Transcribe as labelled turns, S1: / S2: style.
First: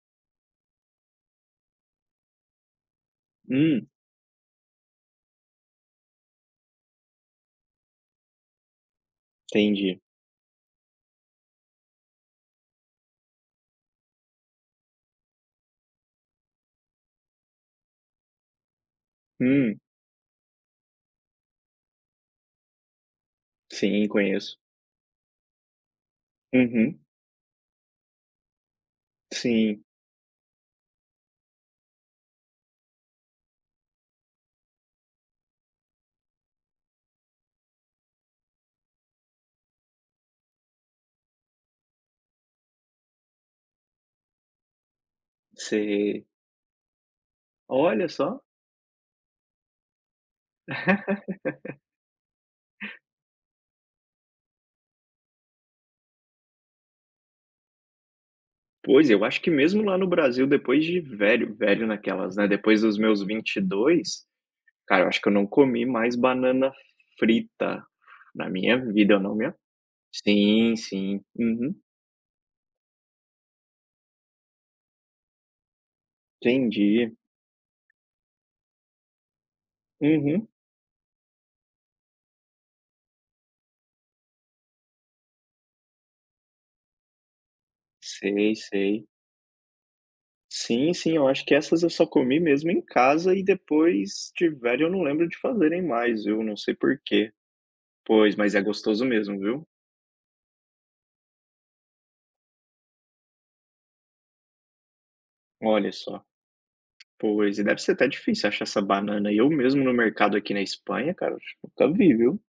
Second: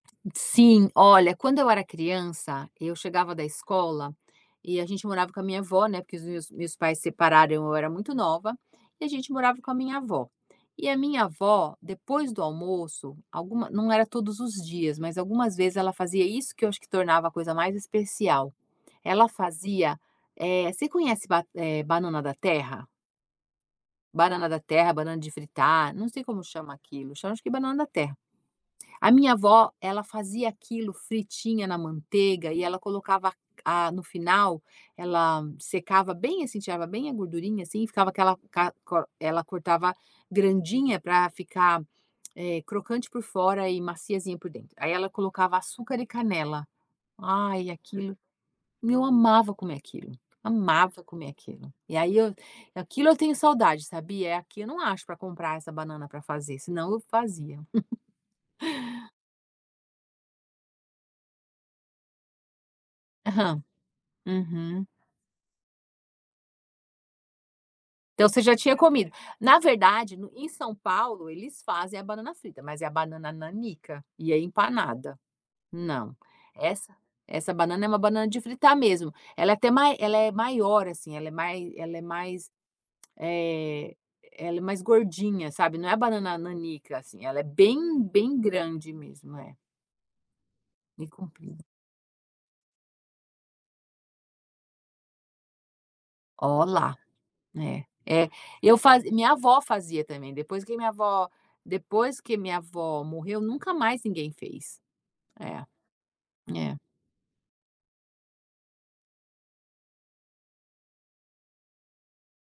S1: Sim. Olha, quando eu era criança, e eu chegava da
S2: Hum.
S1: escola, e a gente morava com a minha avó, né porque os meus meus pais separaram eu era muito nova, e a gente morava com a minha
S2: Entendi.
S1: avó. E a minha avó, depois do almoço, alguma não era todos os dias, mas algumas vezes ela fazia isso que eu acho que tornava a coisa mais especial. Ela
S2: Hum.
S1: fazia eh, você conhece ba eh, banana da terra?
S2: Sim,
S1: banana
S2: conheço.
S1: da terra, banana de fritar, não sei como chama
S2: Uhum.
S1: aquilo, chama acho que banana da terra. A minha avó
S2: Sim.
S1: ela fazia aquilo fritinha na manteiga e ela colocava c a no final, ela m secava bem, assim, tirava bem a gordurinha, assim e ficava aquela, ca co ela cortava grandinha pra ficar, eh, crocante por fora e maciazinha por dentro, aí ela colocava açúcar e
S2: Sei.
S1: canela. Ai,
S2: Olha
S1: aquilo
S2: só!
S1: meu, eu amava comer aquilo, amava comer aquilo! E aí eu aquilo eu tenho saudade, sabia? É aqui eu não acho pra comprar essa banana pra fazer, senão eu fazia.
S2: Pois, eu acho que mesmo lá no Brasil depois de velho velho naquelas, né depois dos meus vinte e
S1: Aham,
S2: dois,
S1: uhum.
S2: cara, eu acho que eu não comi mais banana frita,
S1: Então, você
S2: na
S1: já tinha
S2: minha
S1: comido.
S2: vida não me
S1: Na verdade, no em
S2: sim,
S1: São
S2: sim,
S1: Paulo, eles
S2: uhum.
S1: fazem a banana frita, mas é a banana nanica e é empanada. Não. Essa
S2: Entendi.
S1: essa banana é uma banana de fritar mesmo. Ela é até mai ela é
S2: Uhum.
S1: maior assim, ela é mai ela é mais, eh, ela é mais gordinha, sabe, não é a banana nanica, assim ela é bem, bem
S2: Sei,
S1: grande
S2: sei.
S1: mesmo. É.
S2: Sim,
S1: Bem
S2: sim eu acho que
S1: comprida.
S2: essas eu só comi mesmo em casa e depois tiveram eu não lembro de fazerem mais viu, não
S1: Ó
S2: sei
S1: lá,
S2: porquê.
S1: é, é.
S2: Pois, mas é
S1: Eu
S2: gostoso
S1: fazi minha
S2: mesmo,
S1: avó
S2: viu!
S1: fazia também, depois que minha avó depois que minha avó morreu nunca mais ninguém fez. É,
S2: Olha só!
S1: é.
S2: Pois, e deve ser até difícil achar essa banana aí, eu mesmo, no mercado aqui na Espanha cara, tip nunca vi, viu.